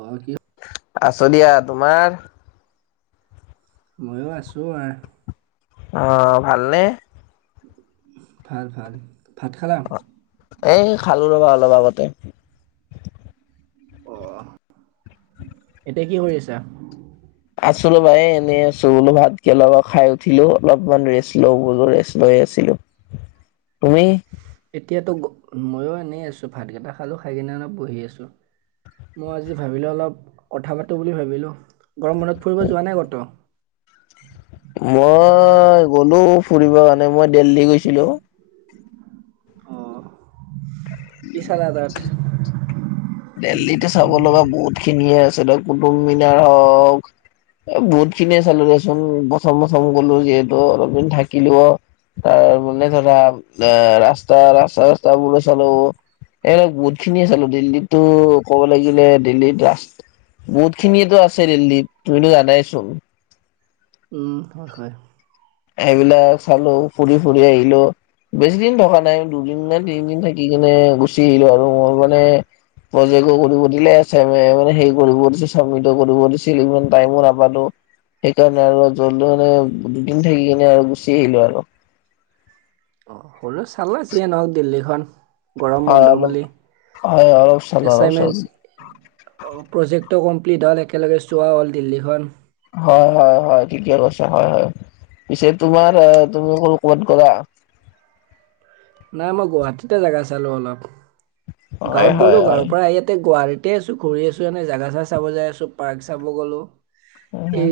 অঁ দিয়ক। আছো দিয়া, তোমাৰ? ময়ো আছোঁ আৰু। অ ভালনে। ভাল ভাল ভাত খালা? এ খালো ৰ'বা অলপ আগতে। অ এতিয়া কি কৰি আছা? আছো ৰ'বা এই এনেই আছো বোলো ভাত কেইটামান খাই উঠিলো অলপমান ৰেষ্ট লও বোলো ৰেষ্ট লৈ আছিলো। তুমি? এতিয়াতো ময়ো এনেই আছোঁ ভাতকেইটা খালোঁ খাই কিনে অলপ বহি আছোঁ। মই আজি ভাবিলো অলপ কথা পাতো বুলি ভাবিলো, গৰম বন্ধত ফুৰিব যোৱা নাই কতো? মই গ'লো ফুৰিব কাৰণে মই দিল্লী গৈছিলো। অ [unintelligible] [inaudible] কি চালা তাত? দেল্লীতে চাব লগা বহুতখিনিয়ে আছে ধৰক কুটুকমিনাৰ হওক। বহুতখিনিয়ে চালো দেচোন প্ৰথম প্ৰথম গলো যিহেতু অলপদিন থাকিলো অ। তাৰ মানে ধৰা ৰাস্তা ৰাস্তা ৰাস্তা বুৰো চালো। এ বহুত খিনিয়ে চালো দিল্লীটো ক'ব লাগিলে দিল্লীত ৰাচ বহুতখিনিয়েতো আছে দিল্লীত তুমিতো জানাই চোন। উম হয় হয়। এইবিলাক চালো ফুৰি ফুৰি আহিলোঁ। বেছি দিন থকা নাই দুদিন নে তিনিদিন থাকি কেনে গুচি আহিলো আৰু মোৰ মানে প্ৰজেক্টটো কৰিব দিলে কৰিব দিছিল চাবমিত কৰিব দিছিল ইমান টাইমো নাপালোঁ। সেইকাৰণে আৰু জলদ মানে দুদিন থাকি কিনে আৰু গুচি আহিলো আৰু। অঁ হ'লেওঁ চালে যিয়ে নহওক দিল্লীখন। গৰম হয় বন্ধ অলপ বুলি হয় অলপ চালো অলপ চালো। এছাইনমেণ্ট প্ৰজেক্টটো কমপ্লিট হ'ল একেলগে চোৱা হ'ল দিল্লীখন। হয় হয় হয় ঠিকে কৈছে হয় হয়, পিছে তোমাৰ তুমি কবাত গ'লা? নাই মই গুৱাহাটীতে জেগা চালোঁ অলপ, হয় গাঁৱত হয় গ'লো হয় গাঁৱৰ পৰা ইয়াতে গুৱাহাটীত গতে আছো ঘূৰি আছো এনেই জেগা চেগা চাব যাই আছো পাৰ্কৰ চাব গলো এই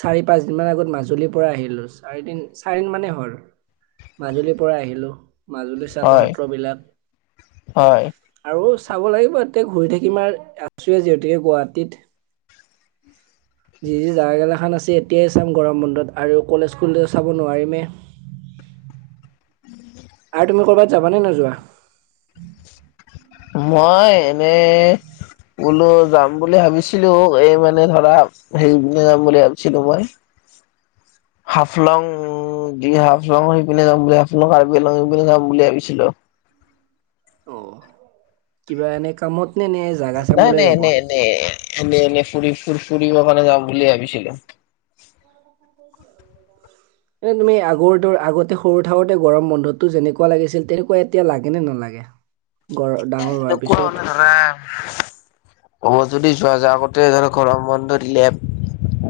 চাৰি পাঁচদিন মান আগত মাজুলীৰ পৰা আহিলো চাৰিদিন চাৰিদিন মানেই হল। মাজুলীৰ পৰা আহিলো মাজুলী চালোঁ হয় সত্ৰবিলাক। হয় আৰু চাব লাগিব এতিয়া ঘূৰি থাকিম আৰু আছোৱে যিহেতুকে গুৱাহাটীত। যি যি জেগাগিলাখন আছে এতিয়াই চাম গৰম বন্ধত আৰু কলেজ খোলিলেটো চাব নোৱাৰিমেই। উম। [inaudible] আৰু তুমি কৰবাত যাবানে নোযোৱা? মই এনেই বোলো যাম বুলি ভাবিছিলোঁ এই মানে ধৰা সেই পিনে যাম বুলি ভাবছিলো মই। হাফলং দি হাফলং সেই পিনে যাম বুলি ভাবিছিলোঁ কাৰ্বিআংলং সেই পিনে যাম বুলি ভাবিছিলোঁ। অঁ। কিবা এনে কামত নে নে জাগা চাম নাই বুলিয়ে নাই যাবা এনেই এনেই এনেই এনে ফু ফু ফুৰিব কাৰণে যাম বুলি ভাবিছিলোঁ। [inaudible] এই তুমি আগৰ দৰে আগতে সৰু থাকোঁতে গৰম বন্ধতো যেনেকুৱা লাগিছিল তেনেকুৱা এতিয়া লাগে নালাগে? গৰ ডাঙৰ হোৱাৰ পিছত হ'ব যদি যোৱা যায় আগতে ধৰক গৰম বন্ধ দিলে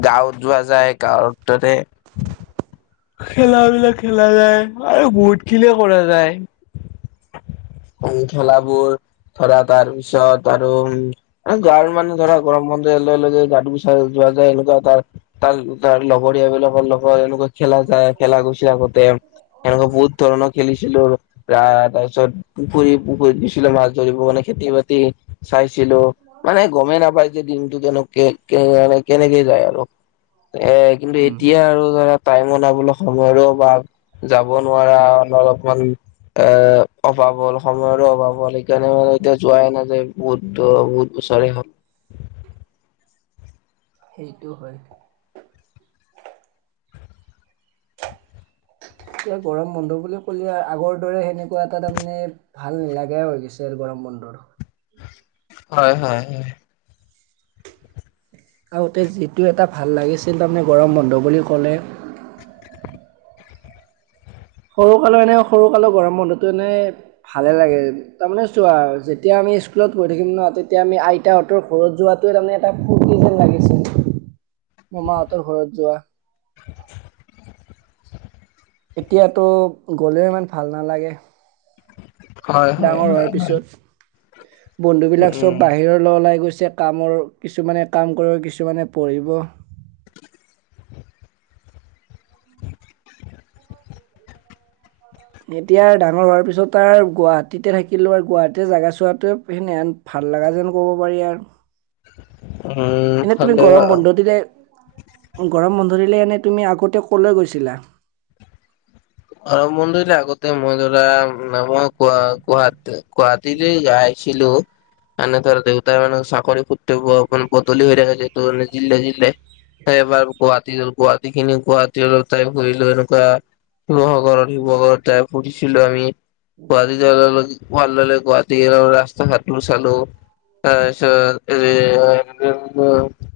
গাঁৱত যোৱা যায় গাঁৱত তাতে খেলা বিলাক খেলা যায় আৰু বহুত খিনিয়ে কৰা যায়। এই খেলাবোৰ ধৰা তাৰপিছত আৰু উম। গাঁও মানুহ ধৰা গৰম বন্ধৰ চাই যোৱা যায় এনেকুৱা তাৰ তাৰ তাৰ লগৰীয়া বিলাকৰ লগৰ এনেকুৱা। খেলা যায় খেলা গৈছিল আগতে এনেকা বহুত ধৰণৰ খেলিছিলোঁ তাৰ পিছত পুখুৰী পুখুৰী দিছিলো মাছ ধৰিব কাৰনে খেতি বাতি চাইছিলো মানে গমেই নাপাই যে দিনটো কেনেকে মানে কেনেকে যায় আৰু এ কিন্তু উম, এতিয়া আৰু ধৰা টাইম ওলাবলৈ সময়ৰো অভাৰ যাব নোৱাৰা অলপমান। এ অভাৱ হ'ল সময়ৰো অভাৱ হ'ল সেইকাৰণে মানে এতিয়া যোৱাই নাযায় বহুত। ত বহুত বছৰে হ'ল সেইটো হয়। এতিয়া গৰম বন্ধ বুলি ক'লে আগৰ দৰে সেনেকুৱা এটা তাৰমানে ভাল নালাগাই হৈ গৈছে গৰম বন্ধৰ। হয় হয় হয় আগতে যিটো এটা ভাল লাগিছিল তাৰমানে গৰম বন্ধ বুলি ক'লে। সৰুকালৰ এনেও সৰুকালৰ গৰম বন্ধটো এনেই ভালে লাগে। তাৰমানে চোৱা যেতিয়া আমি স্কুলত পঢ়ি থাকিম ন তেতিয়া আমি আইতাহঁতৰ ঘৰত যোৱা। তাৰমানে এটা ফুৰ্তি যেন লাগিছিল মামাহঁতৰ ঘৰত যোৱা। [unintelligible] এতিয়াতো গ'লেও ইমান ভাল নালাগে। হয় হয় হয় হয়। বন্ধু বিলাক চব বাহিৰলৈ ওলাই গৈছে। কামৰ কিছুমানে কাম কৰিব কিছুমানে পঢ়িব। এতিয়া ডাঙৰ হোৱাৰ পিছত তাৰ গুৱাহাটীতে থাকি লৈ আৰু গুৱাহাটীতে জাগা চোৱাটোৱে প্লেন। ভাল লগা যেন ক'ব পাৰি এয়া। উম। এনেই তুমি ভালে গৰম বন্ধ দিলে গৰম বন্ধ দিলে এনেই তুমি আগতে ক'লৈ গৈছিলা। অ বন্ধ দিলে আগতে মই ধৰা মই গুৱাহাটী। গুৱাহাটীলৈ জাইছিলো। তাৰমানে ধৰা দেউতাৰ মানে চাকৰি সূতে মানে বদলি হৈ থাকেটো যিহেতু জিলে জিলে এবাৰ গুৱাহাটী গুৱাহাটী খিনি গুৱাহাটী খিনি তাই কৰিলো এনেকুৱা। শিৱসাগৰত শিৱসাগৰত তাই পঢ়িছিলো আমি। গুৱাহাটী ভাল দৰে গুৱাহাটী ৰাস্তা ঘাটটো চালো। তাৰপিছত এ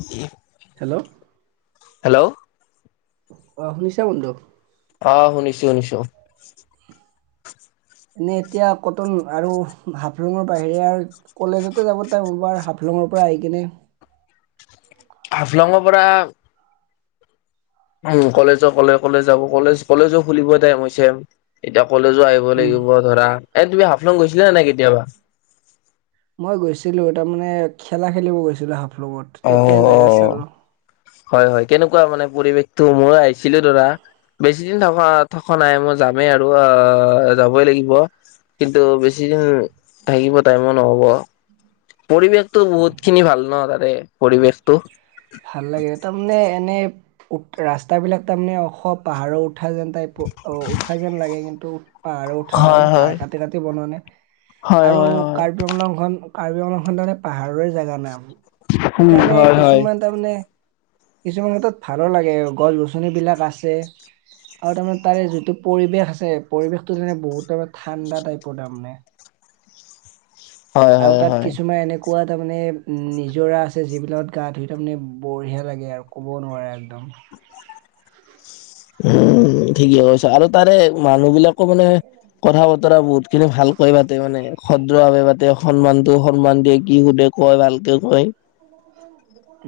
কি হেল্ল' হেল্ল' অ শুনিছা বন্ধু? অ শুনিছোঁ শুনিছোঁ। এনেই এতিয়া কটন আৰু হাফলং বাহিৰে আৰু কলেজতে যাব তাইবাৰ হাফলং পৰা আহি কিনে। হাফলং পৰা। উম কলেজৰ কলে কলে যাব, কলেজ কলেজো খুলিব টাইম হৈছে। এতিয়া কলেজো আহিব। লাগিব ধৰা, এ তুমি হাফলং গৈছিলা নে নাই কেতিয়াবা। মই গৈছিলো তাৰ মানে খেলা খেলিব গৈছিলোঁ, হাফলঙত অ তেতিয়া জেগা অ চালো। হয় হয় কেনেকুৱা মানে পৰিৱেশটো মউ আহিছিলো ধৰা। বেছি দিন থকা থকা নাই মই যামেই আৰু আহ যাবই লাগিব। কিন্তু বেছিদিন থাকিব টাইমো নহব। পৰিৱেশ টো বহুত খিনি ভাল ন তাৰে পৰিৱেশটো। ভাল লাগে তাৰমানে এনেই উখ ৰাস্তাবিলাক তাৰমানে উখ পাহাৰ উট ঠা যেন টাইপ অ উঠা যেন লাগে কিন্তু। পাৰ উঠান হয় পাৰ হয় কাটি কাটি বনোৱা নে হয় আৰু হয় হয় কাৰ ৰ্বিআংলং কাৰ্বিআংলং খন দৰে পাহাৰীয়া জাগাৰ নাম উম সেইকাৰণে হয় কিছ হয়। তাৰ মানে কিছুমান ক্ষেত্ৰত ভালো লাগে গছ গছনি বিলাক আছে। আৰু তাৰমানে তাৰে যিটো পৰিৱেশ আছে পৰিৱেশটো তেনে বহুত তাৰমানে ঠাণ্ডা টাইপৰ তাৰমানে। হয় আৰু হয় তাত হয় কিছুমান এনেক। কোৱা তাৰমানে নিজৰা আছে যিবিলাকত গা ধুই তাৰমানে বঢ়িয়া লাগে, আউ ক'ব নোৱাৰি আৰু একদম। উম ঠিকে কৈছা আৰু তাৰে মানুহ বিলাকো মানে কথা বতৰা বহুত খিনি ভালকৈ পাতে মানে ভ্ৰদ দ্ৰভাৱে পাতে সন্মানটো সন্মান দিয়ে কি সুধে কয় ভালকে কয়।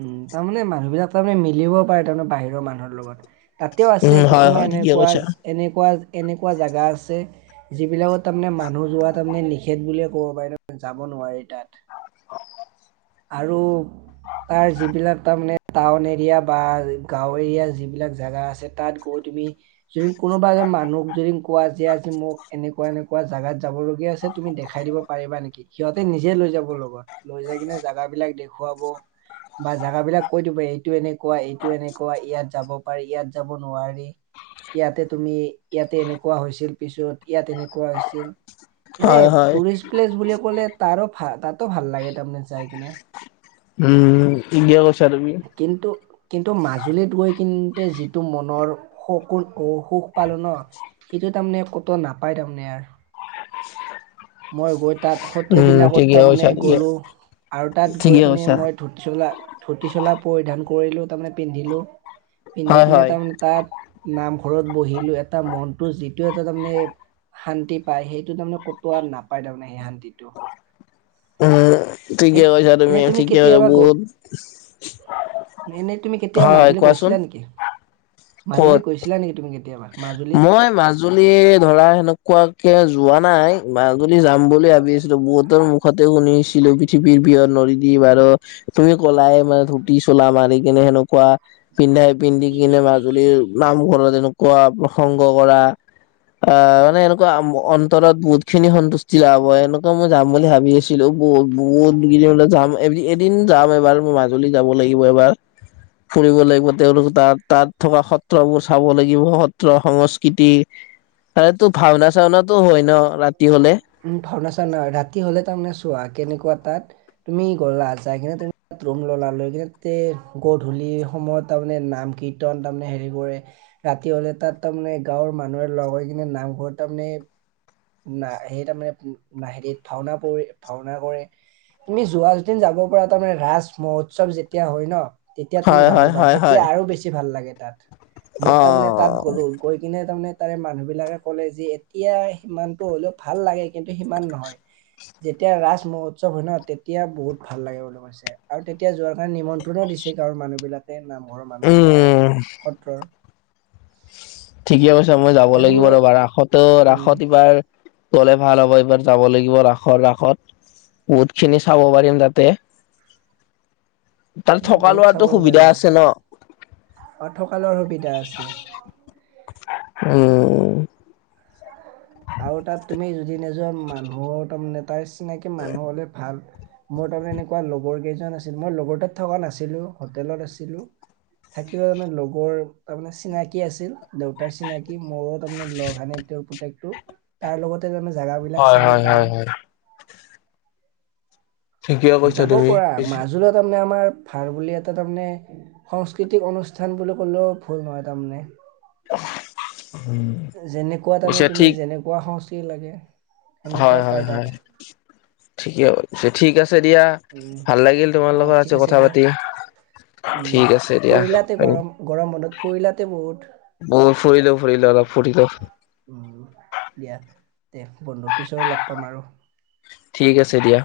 উম তাৰমানে মানুহ বিলাক তাৰমানে মিলিব পাৰে তাৰমানে বাহিৰৰ মানুহৰ লগত। তাতেও আছে উম হয় হয় কিছুমান ঠিকে এনেকুৱা কৈছা এনেকুৱা এনেকুৱা জেগা আছে। যিবিলাকত তাৰমানে মানুহ যোৱা তাৰমানে নিষেধ বুলিয়ে ক'ব পাৰি তামানে নোৱাৰি তাত [unintelligible] আৰু তাৰ যিবিলাক তাৰমানে টাউন এৰিয়া বা গাও এৰিয়া যিবিলাক জেগা আছে তাত। পই তুমি যদি কোনোবা এজন মানুহক যদি কোৱা যে আজি মোক এনেকুৱা এনেকুৱা জাগাত যাব লগীয়া আছে, তুমি দেখাই দিব। পাৰিবা নেকি সিহঁতে নিজে লৈ যাব লগত লৈ যাই কিনে জাগা বিলাক দেখুৱাব। বা জাগাবিলাক কৈ দিব এইটো এনেকুৱা এইটো এনেকুৱা ইয়াত যাব পাৰি ইয়াত যাব নোৱাৰি ইয়াতে তুমি ইয়াতে এনেকুৱা হৈছিল পিছত ইয়াত এনেকুৱা হৈছিল। এনে হয় হয়। টুৰিষ্ট প্লেচ বুলি ক'লে তাৰো ভা তাতো ভাল লাগে তাৰমানে যাই কিনে। উম ঠিকে কৈছা তুমি কিন্তু কিন্তু মাজুলীত গৈ কিন্তে যিটো মনৰ। হকুন ক সুখ পালো ন সেইটো তাৰমানে ক'তো নাপায় তাৰমানে আৰ। [inaudible] মই গৈ তাত উম সত্ৰবিলাকত ঠিকে কৈছা তাৰমানে ঠিকে গ'লো আৰু তাত গৈ ঠিকে কিনে কৈছা মই ধূতি চোলা ধূতি চোলা পৰিধান কৰিলো তাৰমানে পিন্ধিলো পিন্ধি হয় কিনে হয় তাৰমানে তাত নামঘৰত বহিলো এটা মনটো যিটো এটা তাৰমানে। শান্তি পাই সেইটো তাৰমানে কতো আ নাপায় তাৰমানে সেই শান্তিটো। উম এ ঠিকে কৈছা তুমি এনে ঠিকে কৈছা কেতিয়াবা গ বহুত এনে এই তুমি কেতিয়াবা হয় হয় মাজুলী কোৱাচোন গৈছিলা নেকি মাজুলী ক'ত গৈছিলা নেকি তুমি কেতিয়াবা? মাজুলী মই মাজুলী ধৰা সেনেকুৱাকে যোৱা নাই। মাজুলী যাম বুলি ভাবি আছিলো বহুতৰ মুখতে শুনিছিলো পৃথিৱীৰ বৃহৎ নদীদ্বীপ আৰু তুমি কলাই মানে ধুতি চোলা মাৰি কিনে সেনেকুৱা। পিন্ধাই পিন্ধি কিনে মাজুলীৰ নামঘৰত এনেকুৱা প্ৰসংগ কৰা। আ মানে এনেকুৱা আম অন্তৰত বহুত খিনি সন্তুষ্টি লাভ হয় এনুক ত মই যাম বুলি ভাবি আছিলো বহুত বহুত কিদিনলে যাম এ এদিন যাম এবাৰ মোৰ মাজুলী যাব লাগিব এবাৰ। ফুৰিব লাগিব তেওঁলোক তাত তাত থকা সত্ৰবোৰ চাব লাগিব। সত্ৰ সংস্কৃতি তাৰেতো ভাওনা চাওনাাতটো হয় ন ৰাতি হলে। উম ভাওনা চাওনা হয় ৰাতি হ'লে তাৰমানে চোৱা কেনেকুৱা তাত তুমি গ'লা যাই কিনে তুমি তাত ৰুম ল'লা লৈ কিনে গধূলি সময়ত তাৰমানে নাম কি কীৰ্তন তাৰমানে হেৰি কৰে ৰাতি হ'লে তাত তাৰমানে গাঁৱৰ মানুহে লগ হৈ কিনে নামঘৰত তাৰমানে ন সেই তাৰ মানে হেতিত ভাওনা পৰি ভাওনা কৰে। তুমি যোৱা যদি যাব পৰা তাৰ মানে ৰাজ মহোৎসৱ যেতিয়া হয় ন তেতিয়া তুমি হয় যাব হয় পাৰা হয় তেতিয়া হয় আৰু বেছি ভাল লাগে তাত মোক অ তাৰমানে তাত গ'লো। গৈ কিনে তাৰমানে তাৰে মানুহবিলাকে ক'লে যে এতিয়াই আহি সিমানটো হ'লেও ভাল লাগে কিন্তু সিমান নহয়। যেতিয়া ৰাজ মহোৎসৱ হয় ন তেতিয়া বহুত ভাল লাগে বুলি কৈছে। আৰু তেতিয়া যোৱাৰ কাৰণে নিমন্ত্ৰণো দিছে গাঁৱৰ মানুহ বিলাকে নাম ঘৰৰ মানুহ বিলাকে উম সত্ৰৰ। ঠিকে কৈছা মই যাব এ লাগিব তুমি ৰ'বা ৰাসতো উম ৰাসত এইবাৰ। গ'লে ভাল হ'ব এইবাৰ যাব লাগিব ৰাসৰ ৰাসত। বহুত খিনি চাব পাৰিম তাতে। তাত থকা লোৱাটো সুবিধা আছে ন। অ' থকা লৰাৰ সুবিধা আছে উম। আৰু তাত তুমি যদি নিজৰ মানুহৰ তাৰে মানে তাৰ চিনাকি মানুহ হ'লে ভাল। মোৰ তাৰমানে এনেকুৱা লগৰ কেইজন আছিল মই লগৰ তাত থকা নাছিলোঁ হোটেলত আছিলোঁ। থাকিলেও মানে লগৰ তাৰমানে চিনাকি আছিল দেউতাৰ চিনাকি। কি মোৰো তাৰমানে লগ হনে তেওঁৰ পপুতেকটো তাৰ লগতে তাৰমানে জোগা বিলাক হয় চালো হয় হয় তাৰে। হয় ঠিকে কৈছা যাব তুমি পৰা মাজুলী ত তাৰমানে আমাৰ ভাল বুলি এটা তাৰমানে সংস্কৃতিক অনুষ্ঠান বুলি ক'লেও ভুল নহয় তাৰমানে। পিছে ঠিক। খোৱা সংস্কৃতি লাগে। সেনেকুৱা হয় হয় পায় তাত হয় ঠিকে ঠিক আছে দিয়া। উম, ভাল লাগিল তোমাৰ অঁ লগত ঠিক আছো আছে কথা দিয়া পাতি। উম ঠিক আছে দিয়া ফুৰিলাতে গৰম গৰম বন্ধত ফুৰিলাতে বহুত। ময়ো ফুৰিলো ফুৰিলো অলপ ফুৰিলো। উম দিয়া দিয়া বন্ধুৰ পিছৰে লগ পাম আৰু। ঠিক আছে দিয়া।